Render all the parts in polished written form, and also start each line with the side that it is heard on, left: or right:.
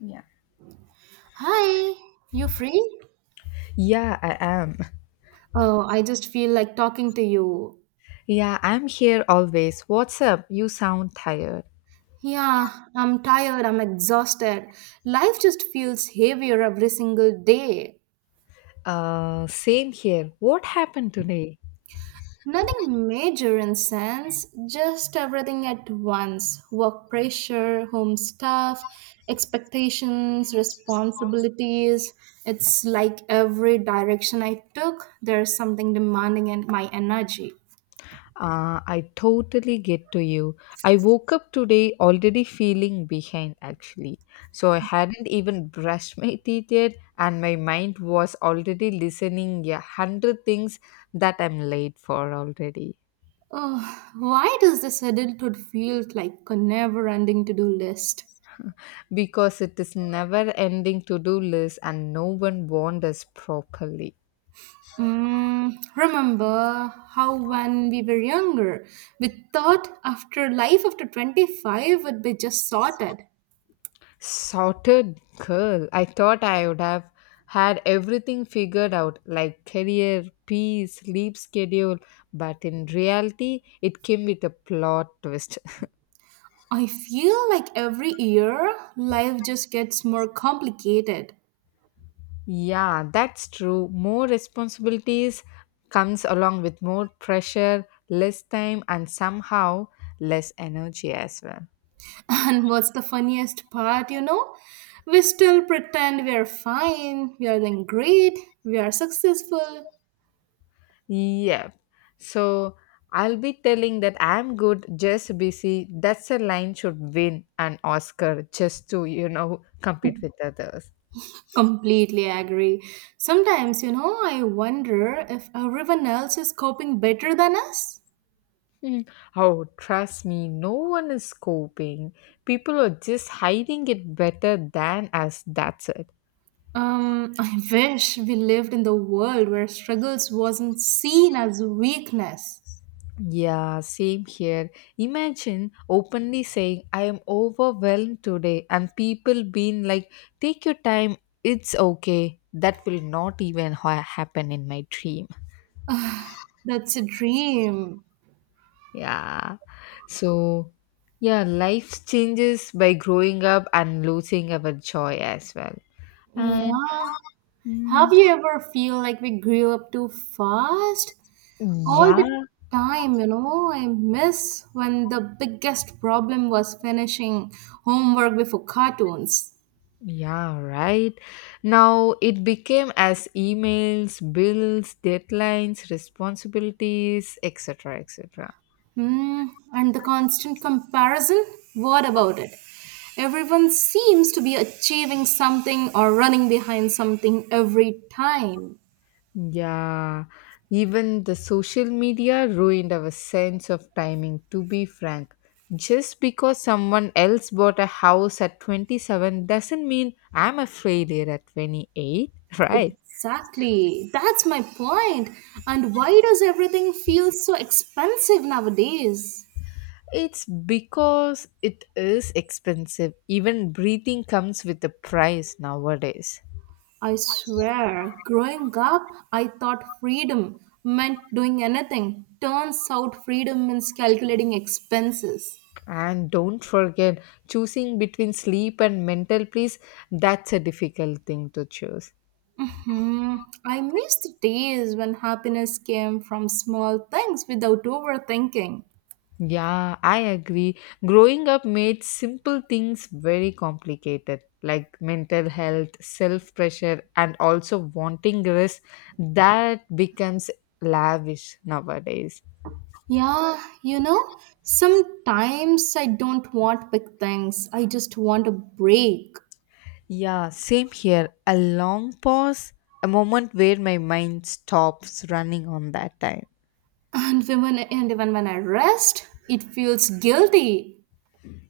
left: Yeah.
right: Hi, you free?
left: Yeah, I am.
right: Oh, I just feel like talking to you.
left: Yeah, I'm here always. What's up? You sound tired.
right: Yeah, I'm tired, I'm exhausted. Life just feels heavier every single day.
left: Same here. What happened today?
right: Nothing major in sense, just everything at once. Work pressure, home stuff, expectations, responsibilities. It's like every direction I took, there's something demanding in my energy.
left: I totally get to you. I woke up today already feeling behind, actually. So I hadn't even brushed my teeth yet, and my mind was already listening 100 things that I'm late for already.
right: Ugh, why does this adulthood feel like a never ending to do list?
left: Because it is never ending to do list, and no one warned us properly.
right: Remember how when we were younger, we thought after life after 25 would be just sorted.
left: Sorted girl. I thought I would have had everything figured out, like career, peace, sleep schedule, but in reality, it came with a plot twist.
right: I feel like every year life just gets more complicated.
left: Yeah, that's true. More responsibilities comes along with more pressure, less time, and somehow less energy as well.
right: And what's the funniest part, you know? We still pretend we are fine, we are doing great, we are successful.
left: Yeah. So I'll be telling that I'm good, just busy. That's a line should win an Oscar just to, you know, compete with others.
right: Completely agree. Sometimes, I wonder if everyone else is coping better than us.
left: Hmm. Oh, trust me, no one is coping. People are just hiding it better than us. That's it.
right: I wish we lived in the world where struggles wasn't seen as weakness.
left: Yeah, same here. Imagine openly saying, I am overwhelmed today, and people being like, take your time, it's okay. That will not even happen in my dream.
right: That's a dream.
left: Yeah. So, yeah, life changes by growing up and losing our joy as well. And
right: Yeah. Have
left: mm,
right: you ever feel like we grew up too fast? All
left: yeah,
right: the time, I miss when the biggest problem was finishing homework before cartoons.
left: yeah, right. Now it became as emails, bills, deadlines, responsibilities, etc., etc.
right: Hmm, and the constant comparison? What about it? Everyone seems to be achieving something or running behind something every time.
left: Yeah, even the social media ruined our sense of timing, to be frank. Just because someone else bought a house at 27 doesn't mean I'm a failure at 28, right?
right: Exactly. That's my point. And why does everything feel so expensive nowadays?
left: It's because it is expensive. Even breathing comes with a price nowadays.
right: I swear, growing up, I thought freedom meant doing anything. Turns out freedom means calculating expenses.
left: And don't forget, choosing between sleep and mental peace, that's a difficult thing to choose.
right: I miss the days when happiness came from small things without overthinking.
left: Yeah, I agree. Growing up made simple things very complicated, like mental health, self pressure, and also wanting rest. That becomes lavish nowadays.
right: Yeah, sometimes I don't want big things. I just want a break.
left: Yeah, same here. A long pause, a moment where my mind stops running on that time.
right: And when and even when I rest, it feels guilty.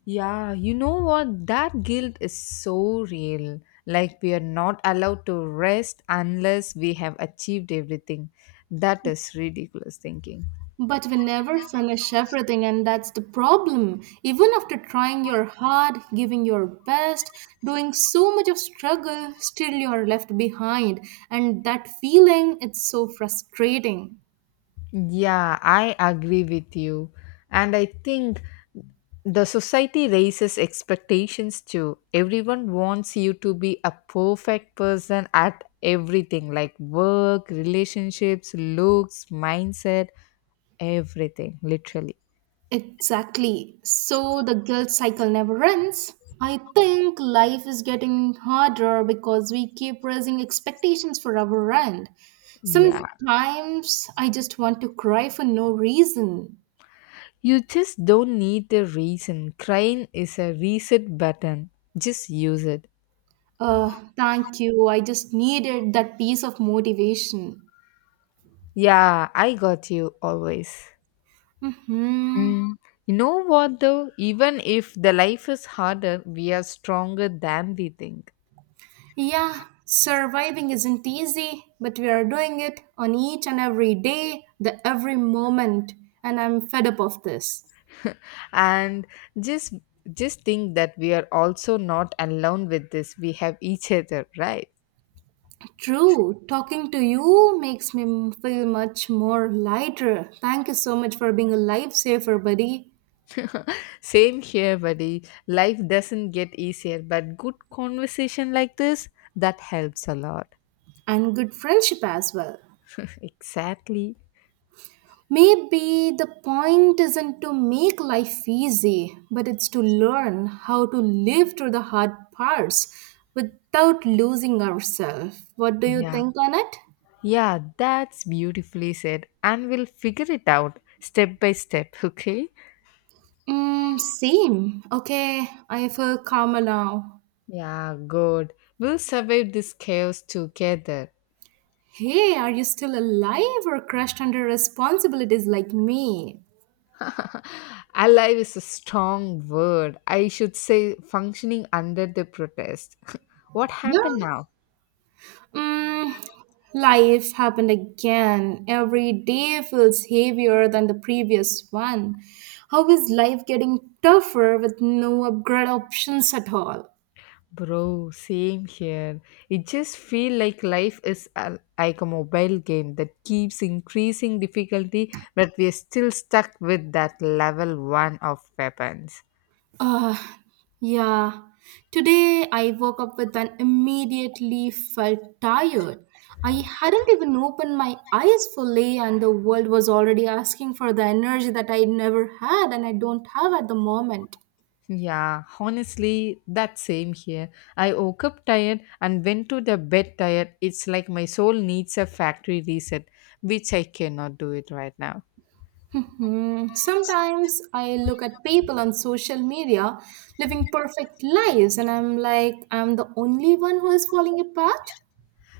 left: Yeah, you know what? That guilt is so real. Like, we are not allowed to rest unless we have achieved everything. That is ridiculous thinking.
right: But we never finish everything, and that's the problem. Even after trying your hard, giving your best, doing so much of struggle, still you're left behind. And that feeling, it's so frustrating.
left: Yeah, I agree with you. And I think the society raises expectations too. Everyone wants you to be a perfect person at everything like work, relationships, looks, mindset, everything, literally.
right: Exactly. So the guilt cycle never ends. I think life is getting harder because we keep raising expectations for our end.
left: Yeah.
right: Sometimes I just want to cry for no reason.
left: You just don't need a reason. Crying is a reset button. Just use it.
right: Thank you. I just needed that piece of motivation.
left: Yeah, I got you always.
right: Hmm.
left: Mm. You know what though? Even if the life is harder, we are stronger than we think.
right: Yeah, surviving isn't easy, but we are doing it on each and every day, the every moment, and I'm fed up of this.
left: And just just think that we are also not alone with this. We have each other, right?
right: True, talking to you makes me feel much more lighter. Thank you so much for being a lifesaver, buddy,
left: Same here, buddy. Life doesn't get easier, but good conversation like this that helps a lot.
right: and good friendship as well.
left: Exactly.
right: Maybe the point isn't to make life easy, but it's to learn how to live through the hard parts without losing ourselves. What do you
left: Yeah.
right: think, Annette?
left: Yeah, that's beautifully said. And we'll figure it out step by step, okay?
right: Mm, same. Okay, I feel calmer now.
left: Yeah, good. We'll survive this chaos together.
right: Hey, are you still alive or crushed under responsibilities like me?
left: Alive is a strong word. I should say functioning under the protest. What
right: Yeah,
left: happened now?
right: Mm, life's happened again. Every day feels heavier than the previous one. How is life getting tougher with no upgrade options at all?
left: Bro, same here. It just feel like life is a, like a mobile game that keeps increasing difficulty, but we are still stuck with that level 1 of weapons.
right: Uh, yeah. Today I woke up with an immediately felt tired. I hadn't even opened my eyes fully, and the world was already asking for the energy that I never had and I don't have at the moment.
left: Yeah, honestly, that same here. I woke up tired and went to the bed tired. It's like my soul needs a factory reset, which I cannot do it right now.
right: Mhm. Sometimes I look at people on social media living perfect lives, and I'm like, I'm the only one who is falling apart.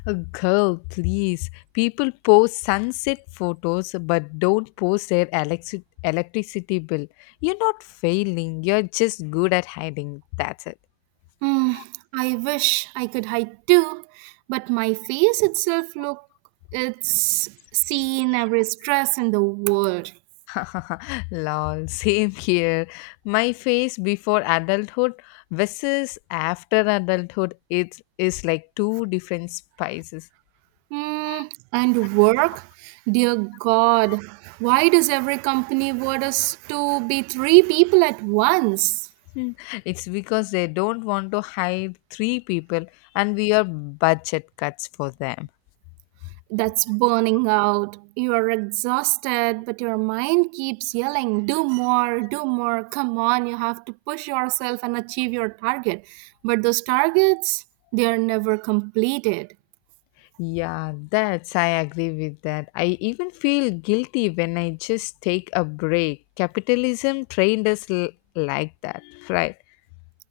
left: A girl, please. People post sunset photos but don't post their electricity bill. You're not failing, you're just good at hiding. That's it.
right: Hmm, I wish I could hide too, but my face itself look it's seen every stress in the world.
left: Lol, same here. My face before adulthood versus after adulthood, it is like two different spices.
right: Hmm, and work, dear God, why does every company want us to be three people at once?
left: Hmm. It's because they don't want to hire three people and we are budget cuts for them.
right: That's burning out. You are exhausted, but your mind keeps yelling, do more, do more, come on, you have to push yourself and achieve your target. But those targets, they are never completed.
left: Yeah, that's I agree with that. I even feel guilty when I just take a break. Capitalism trained us like that, right?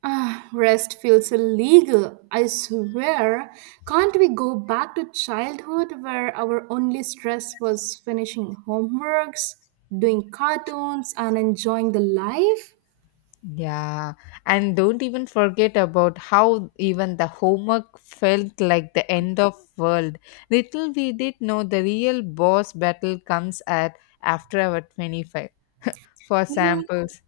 right: Ah, rest feels illegal. I swear. Can't we go back to childhood where our only stress was finishing homeworks, doing cartoons, and enjoying the life?
left: Yeah, and don't even forget about how even the homework felt like the end of world. Little we did know the real boss battle comes at after our 25. For
right: Yeah.
left: samples,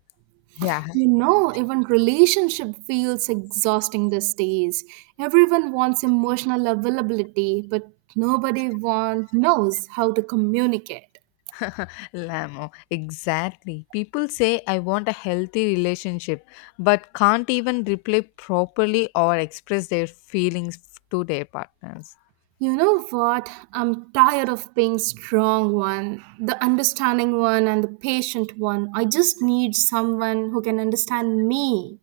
left: yeah,
right: You know, even relationship feels exhausting these days. Everyone wants emotional availability, but nobody knows how to communicate.
left: Lamo, exactly. People say I want a healthy relationship, but can't even reply properly or express their feelings to their partners.
right: You know what? I'm tired of being strong one, the understanding one and the patient one. I just need someone who can understand me.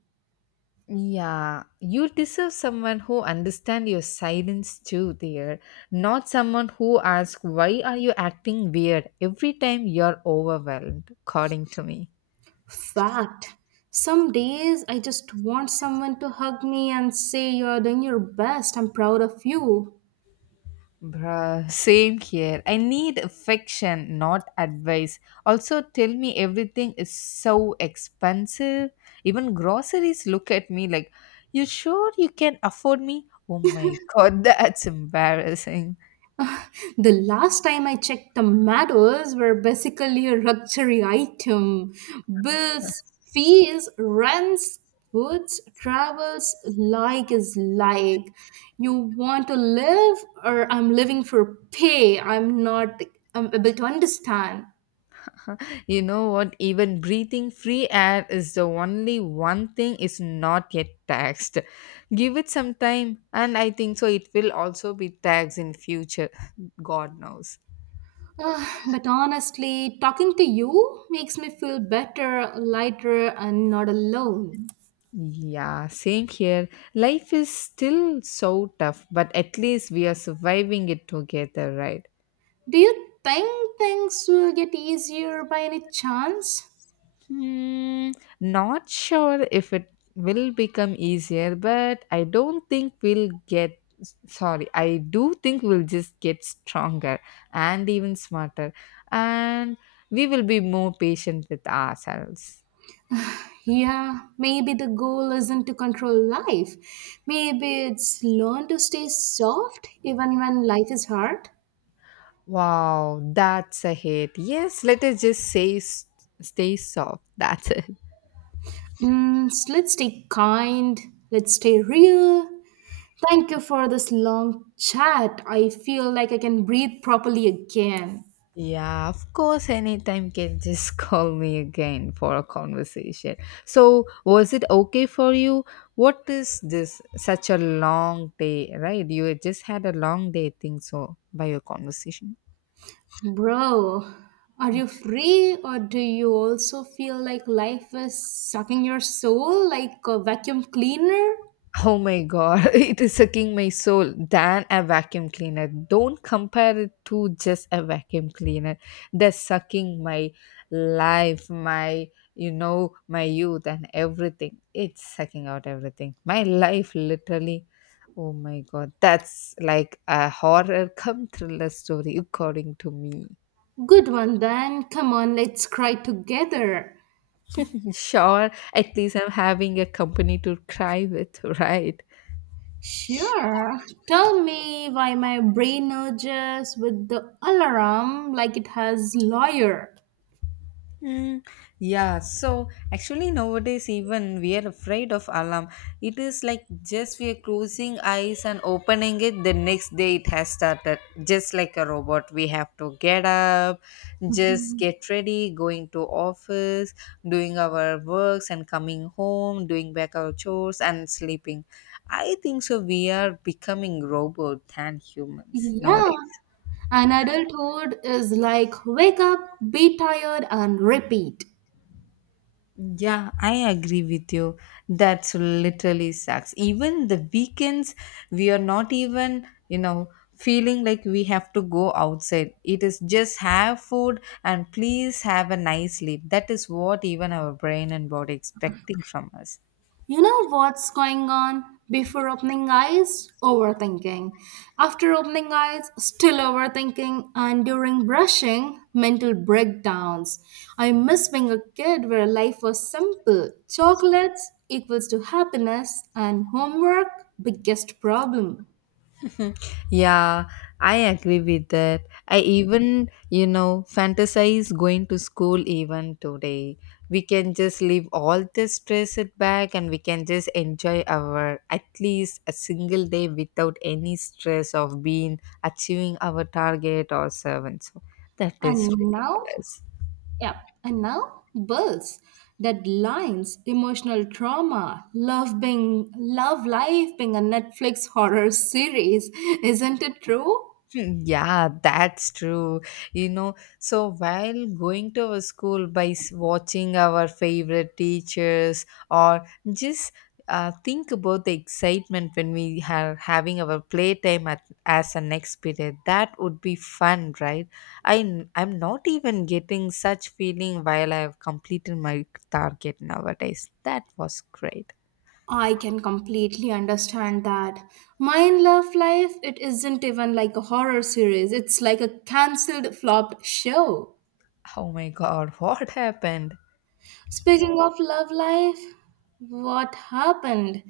left: Yeah, you deserve someone who understand your silence too there, not someone who asks why are you acting weird every time you're overwhelmed, according to me.
right: Fact. Some days I just want someone to hug me and say you're doing your best. I'm proud of you.
left: Bruh, same here. I need affection, not advice. Also, tell me everything is so expensive. Even groceries look at me like, you sure you can afford me? Oh my god, that's embarrassing.
right: The last time I checked, tomatoes were basically a luxury item. Bills, fees, rents, foods, travels, like is like. You want to live, or I'm living for pay. I'm not I'm able to understand.
left: You know what? Even breathing free air is the only one thing is not yet taxed. Give it some time, and I think so. It will also be taxed in future. God knows.
right: Ah, but honestly, talking to you makes me feel better, lighter, and not alone.
left: Yeah, same here. Life is still so tough, but at least we are surviving it together, right?
right: Do you think things will get easier by any chance?
left: Hmm, not sure if it will become easier, but I don't think we'll get sorry, I do think we'll just get stronger and even smarter, and we will be more patient with ourselves.
right: Yeah, maybe the goal isn't to control life. Maybe it's learn to stay soft even when life is hard.
left: Wow, that's a hit. Yes, let us just say stay soft. That's it.
right: Let's stay kind. Let's stay real. Thank you for this long chat. I feel like I can breathe properly again.
left: Yeah, of course, anytime can just call me again for a conversation. So, was it okay for you? What is this such a long day, right? You had just had a long day, I think so, by your conversation.
right: Bro, are you free or do you also feel like life is sucking your soul like a vacuum cleaner?
left: Oh my god, it is sucking my soul than a vacuum cleaner. Don't compare it to just a vacuum cleaner. They're sucking my life, my you know, my youth and everything. It's sucking out everything. My life literally oh my god. That's like a horror come thriller story according to me.
right: Good one then. Come on, let's cry together.
left: Sure, at least I'm having a company to cry with, right?
right: Sure. Tell me why my brain urges with the alarm like it has lawyer.
left: Mm, yeah, so actually nowadays even we are afraid of alarm. It is like just we are closing eyes and opening it the next day it has started. Just like a robot, we have to get up, just get ready, going to office, doing our works and coming home, doing back our chores and sleeping. I think so we are becoming robot than humans
right: Yeah.
left: nowadays.
right: And adulthood is like wake up, be tired, and repeat.
left: Yeah, I agree with you. That's literally sucks. Even the weekends, we are not even, you know, feeling like we have to go outside. It is just have food and please have a nice sleep. That is what even our brain and body expecting from us.
right: You know what's going on? Before opening eyes, overthinking. After opening eyes, still overthinking. And during brushing, mental breakdowns. I miss being a kid where life was simple. Chocolates equals to happiness, and homework, biggest problem.
left: Yeah, I agree with that. I even, you know, fantasize going to school even today. We can just leave all the stress at back and we can just enjoy our at least a single day without any stress of being achieving our target or servant. So that is
right: And now?
left: ridiculous.
right: Yeah. And now bills, deadlines, emotional trauma, love life being a Netflix horror series. Isn't it true?
left: Hmm, yeah, that's true. You know, so while going to our school by watching our favorite teachers or just think about the excitement when we are having our playtime at, as an next period. That would be fun, right? I'm not even getting such feeling while I have completed my target nowadays. That was great.
right: I can completely understand that. My love life, it isn't even like a horror series. It's like a cancelled flopped show.
left: Oh my god, what happened?
right: Speaking of love life, what happened?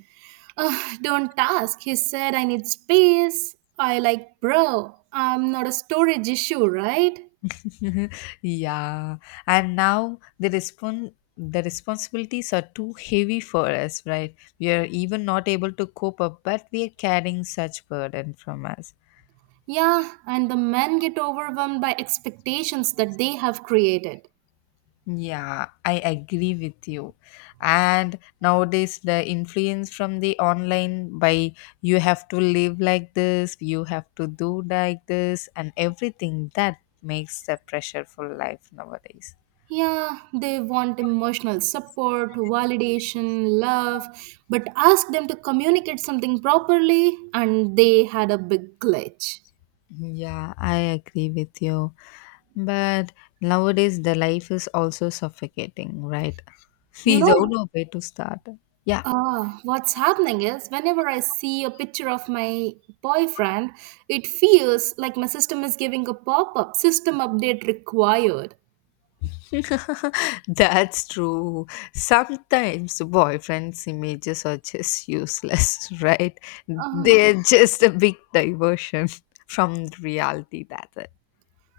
right: Ugh, don't ask. He said, I need space. I like, bro, I'm not a storage issue, right?
left: Yeah, and now the responsibilities are too heavy for us, right? We are even not able to cope up, but we are carrying such burden from us.
right: Yeah, and the men get overwhelmed by expectations that they have created.
left: Yeah, I agree with you. And nowadays the influence from the online by, you have to live like this, you have to do like this and everything, that makes the pressure for life nowadays.
right: Yeah, they want emotional support, validation, love, but ask them to communicate something properly, and they had a big glitch.
left: Yeah, I agree with you. But nowadays, the life is also suffocating, right?
right: You
left: We don't
right: know
left: know where to start. Yeah,
right: What's happening is whenever I see a picture of my boyfriend, it feels like my system is giving a pop up system update required.
left: that's true. Sometimes boyfriends' images are just useless, right?
right: Uh,
left: They're just a big diversion from reality. That's it.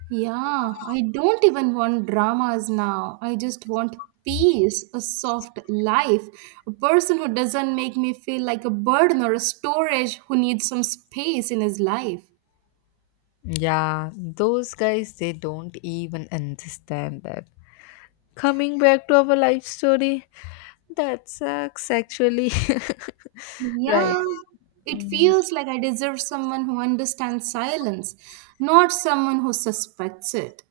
right: yeah, I don't even want dramas now. I just want peace, a soft life, a person who doesn't make me feel like a burden or a storage who needs some space in his life.
left: Yeah, those guys, they don't even understand that. Coming back to our life story, that sucks actually. Right.
right: Yeah, it
left: Mm,
right: feels like I deserve someone who understands silence, not someone who suspects it.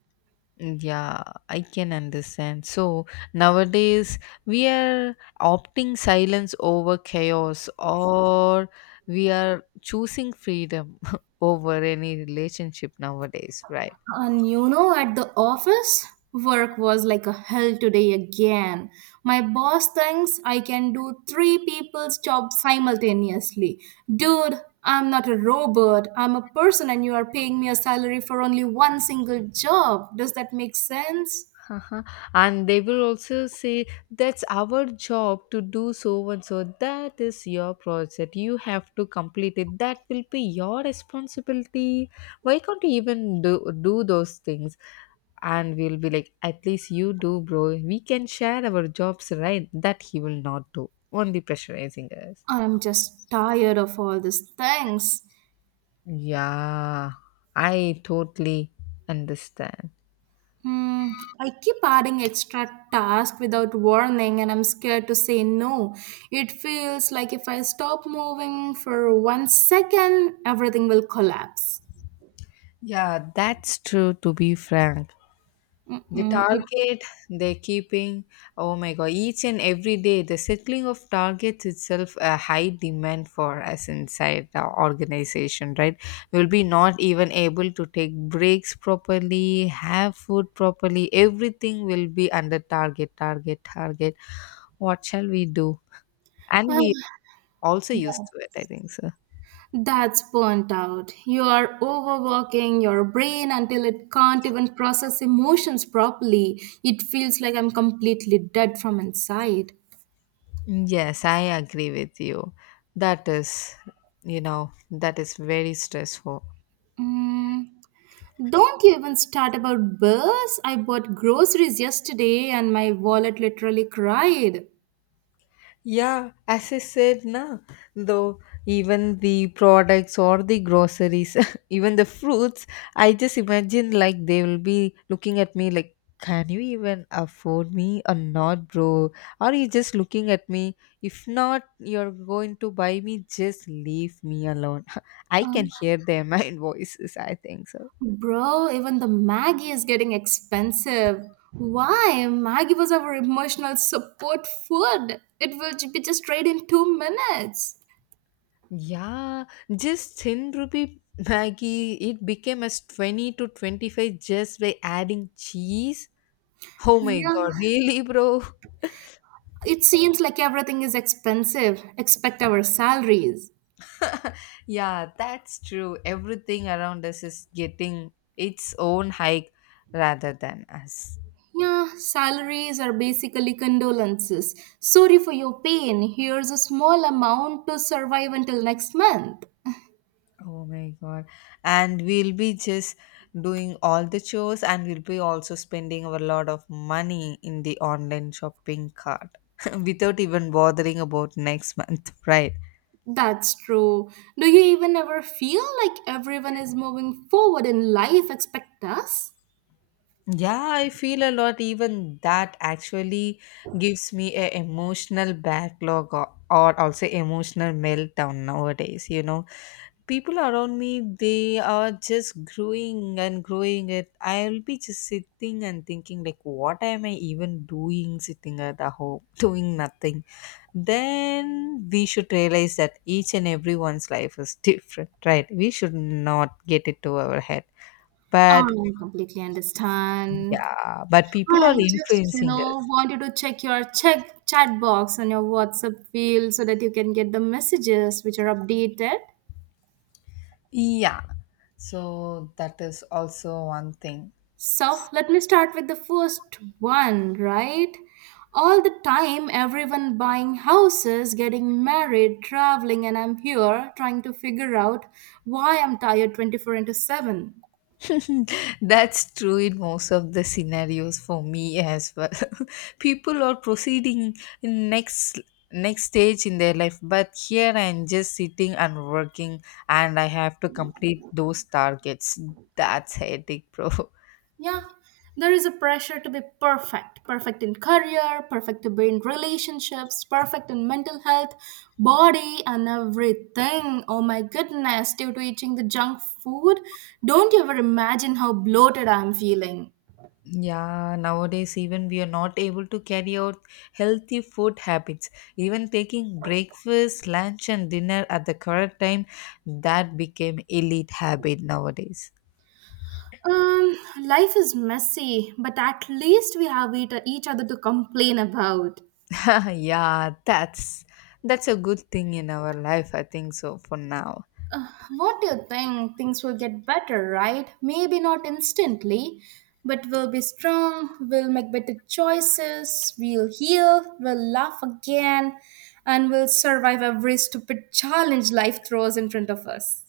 left: yeah, I can understand. So nowadays we are opting silence over chaos, or we are choosing freedom over any relationship nowadays, right?
right: And at the office, work was like a hell today again. My boss thinks I can do three people's job simultaneously. Dude, I'm not a robot. I'm a person, and you are paying me a salary for only one single job. Does that make sense?
left: Uh-huh. And they will also say that's our job to do so and so. That is your project. You have to complete it. That will be your responsibility. Why can't you even do those things? And we'll be like, at least you do, bro. We can share our jobs, right? That he will not do. Only pressurizing us.
right: I'm just tired of all these things.
left: Yeah, I totally understand.
right: Hmm, I keep adding extra tasks without warning, and I'm scared to say no. It feels like if I stop moving for one second, everything will collapse.
left: Yeah, that's true to be frank. The
right: Mm-mm. If,
left: target they're keeping, oh my god, each and every day the settling of targets itself a high demand for us inside the organization, right? We'll be not even able to take breaks properly, have food properly, everything will be under target target target. What shall we do? And
right: well,
left: we also used
right: that-
left: to it, I think so.
right: that's burnt out. You are overworking your brain until it can't even process emotions properly. It feels like I'm completely dead from inside.
left: Yes, I agree with you. That is, you know, that is very stressful.
right: Mm. Don't you even start about bills. I bought groceries yesterday and my wallet literally cried.
left: Yeah, as I said, na, though even the products or the groceries, even the fruits, I just imagine like they will be looking at me like, can you even afford me or not, bro? Are you just looking at me? If not, you're going to buy me, just leave me alone. I can
right: Um,
left: hear their mind voices, I think so.
right: Bro, even the Maggie is getting expensive. Why? Maggie was our emotional support food. It will be just ready in 2 minutes.
left: Yeah, just 10 rupee Maggie, it became as 20 to 25 just by adding cheese. Oh my
right: Yeah,
left: god, really, bro?
right: it seems like everything is expensive, except our salaries.
left: Yeah, that's true. Everything around us is getting its own hike rather than us.
right: Yeah, salaries are basically condolences. Sorry for your pain. Here's a small amount to survive until next month.
left: Oh my god. And we'll be just doing all the chores and we'll be also spending a lot of money in the online shopping cart without even bothering about next month, right?
right: That's true. Do you even ever feel like everyone is moving forward in life expect us?
left: Yeah, I feel a lot. Even that actually gives me a emotional backlog or also emotional meltdown nowadays. You know, people around me, they are just growing and growing it. I'll be just sitting and thinking like, what am I even doing sitting at the home doing nothing? Then we should realize that each and everyone's life is different, right? We should not get it to our head,
right: I
left: but
right: completely understand.
left: yeah, but people are
right: I just,
left: influencing us.
right: wanted to check your check chat box on your WhatsApp field so that you can get the messages which are updated.
left: Yeah. So that is also one thing.
right: So let me start with the first one, right? All the time, everyone buying houses, getting married, traveling, and I'm here trying to figure out why I'm tired 24/7.
left: That's true in most of the scenarios for me as well. People are proceeding in next stage in their life, but here I'm just sitting and working, and I have to complete those targets. That's headache, bro.
right: Yeah, there is a pressure to be perfect perfect in career, perfect to be in relationships, perfect in mental health, body, and everything. Oh my goodness, due to eating the junk food, don't you ever imagine how bloated I'm feeling.
left: Yeah, nowadays even we are not able to carry out healthy food habits. Even taking breakfast, lunch and dinner at the correct time, that became elite habit nowadays.
right: Um, Life is messy, but at least we have it, each other to complain about.
left: Yeah, that's a good thing in our life, I think so for now.
right: What do you think? Things will get better, right? Maybe not instantly, but we'll be strong, we'll make better choices, we'll heal, we'll laugh again, and we'll survive every stupid challenge life throws in front of us.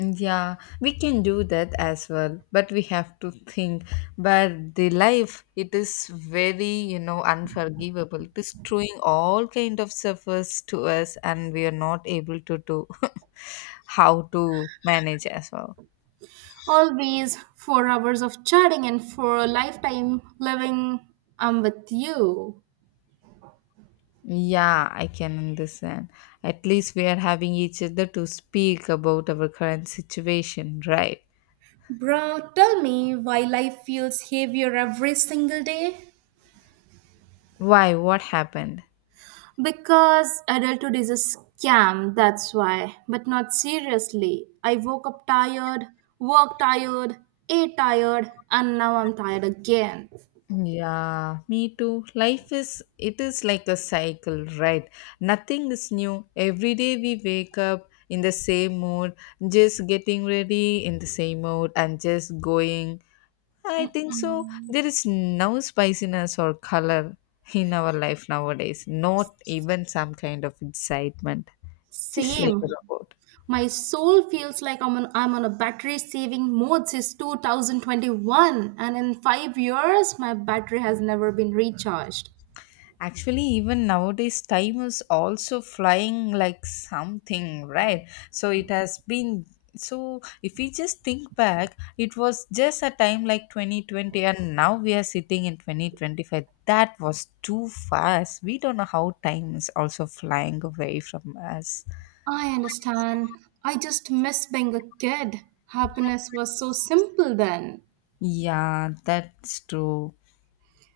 left: Yeah, we can do that as well, but we have to think. But the life, it is very, unforgivable. It is throwing all kind of suffers to us, and we are not able to do how to manage as well.
right: Always 4 hours of chatting and for a lifetime living, I'm with you.
left: Yeah, I can understand. At least we are having each other to speak about our current situation, right?
right: Bro, tell me why life feels heavier every single day?
left: Why? What happened?
right: Because adulthood is a scam, that's why. But not seriously. I woke up tired, worked tired, ate tired, and now I'm tired again.
left: Yeah, me too. Life is, it is like a cycle, right? Nothing is new. Every day we wake up in the same mood, just getting ready in the same mood and just going. I think so. There is no spiciness or color in our life nowadays, not even some kind of excitement, just like a
right: Same.
left: robot.
right: My soul feels like I'm on a battery saving mode since 2021, and in 5 years, my battery has never been recharged.
left: Actually, even nowadays, time is also flying like something, right? So it has been. So if we just think back, it was just a time like 2020, and now we are sitting in 2025. That was too fast. We don't know how time is also flying away from us.
right: I understand. I just miss being a kid. Happiness was so simple then.
left: Yeah, that's true.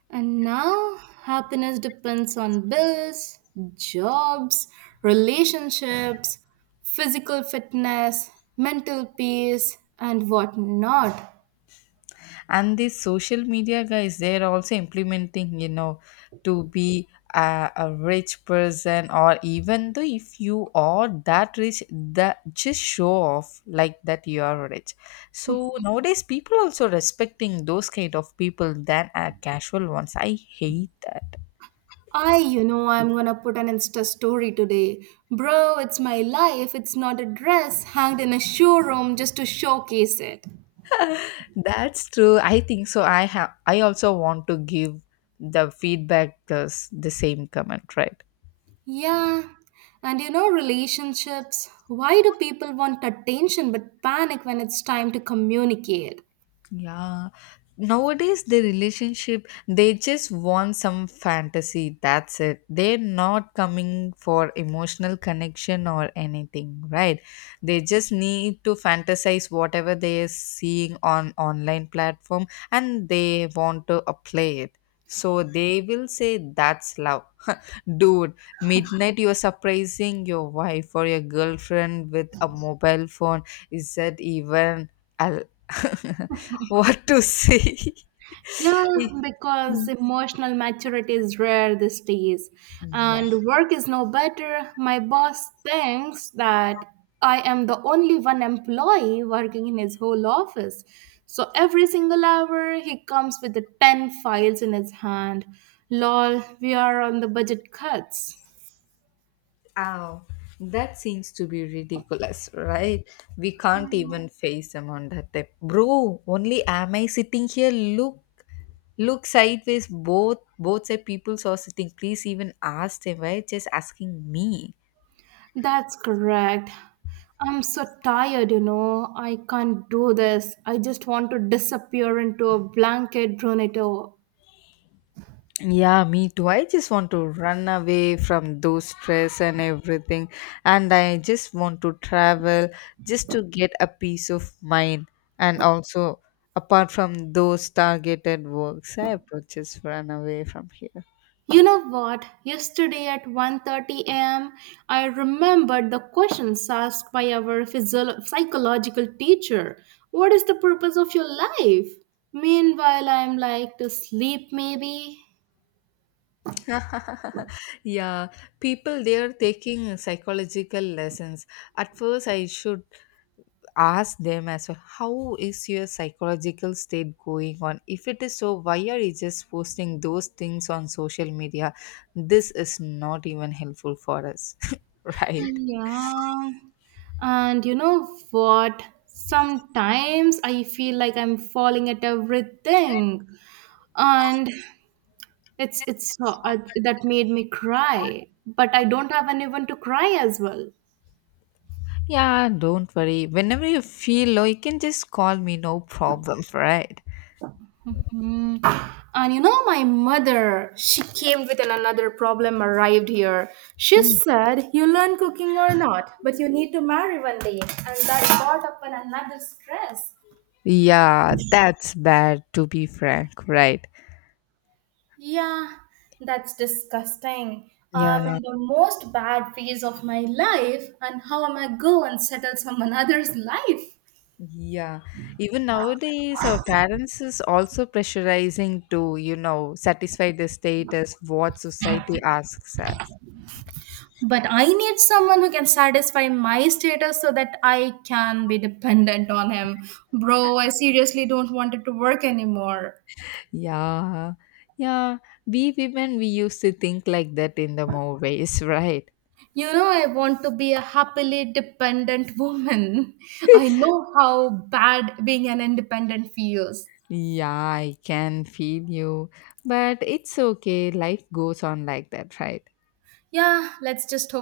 right: And now, happiness depends on bills, jobs, relationships, physical fitness, mental peace, and whatnot.
left: And these social media guys, they're also implementing, to be a rich person, or even though if you are that rich, that just show off like that you are rich. So nowadays people also respecting those kind of people than a casual ones. I hate that.
right: I'm gonna put an Insta story today. Bro, it's my life. It's not a dress hanged in a showroom just to showcase it.
left: That's true, I think so. I also want to give the feedback, the same comment, right?
right: Yeah, and relationships. Why do people want attention but panic when it's time to communicate?
left: Yeah. Nowadays, the relationship, they just want some fantasy. That's it. They're not coming for emotional connection or anything, right? They just need to fantasize whatever they are seeing on online platform and they want to apply it. So they will say that's love. Dude, midnight you're surprising your wife or your girlfriend with a mobile phone. Is that even al- what to say?
right: Yeah,
left: It-
right: because emotional maturity is rare these days,
left: yeah.
right: and work is no better. My boss thinks that I am the only one employee working in his whole office. So every single hour, he comes with the 10 files in his hand. Lol, we are on the budget cuts.
left: Oh, that seems to be ridiculous, right? We can't even face them on that type. Bro, only am I sitting here? Look, look sideways. Both side peoples are sitting. Please even ask them, right? Just asking me.
right: That's correct. I'm so tired. I can't do this. I just want to disappear into a blanket tornado.
left: Yeah, me too. I just want to run away from those stress and everything. And I just want to travel just to get a peace of mind. And also, apart from those targeted works, I would just run away from here.
right: You know what? Yesterday at 1:30 a.m., I remembered the questions asked by our psychological teacher. What is the purpose of your life? Meanwhile, I'm like to sleep maybe.
left: Yeah, people, they are taking psychological lessons. At first I should ask them as well, how is your psychological state going on? If it is so, why are you just posting those things on social media? This is not even helpful for us. Right.
right: Yeah. And you know what? Sometimes I feel like I'm falling at everything. And it's so, that made me cry. But I don't have anyone to cry as well.
left: Yeah, don't worry, whenever you feel low you can just call me, no problem, right?
right: Hmm. And my mother, she came with an another problem, arrived here. She
left: Mm.
right: said, You learn cooking or not, but you need to marry one day. And that brought up an another stress.
left: Yeah, that's bad to be frank, right?
right: Yeah, that's disgusting. I'm
left: Yeah.
right: in the most bad phase of my life, and how am I go and settle someone other's life?
left: Yeah, even nowadays, our parents is also pressurizing to, satisfy the status what society asks us.
right: But I need someone who can satisfy my status so that I can be dependent on him. Bro, I seriously don't want it to work anymore.
left: Yeah, yeah, we women, we used to think like that in the movies, right?
right: I want to be a happily dependent woman. I know how bad being an independent feels.
left: Yeah, I can feel you, but it's okay. Life goes on like that, right?
right: Yeah, let's just hope.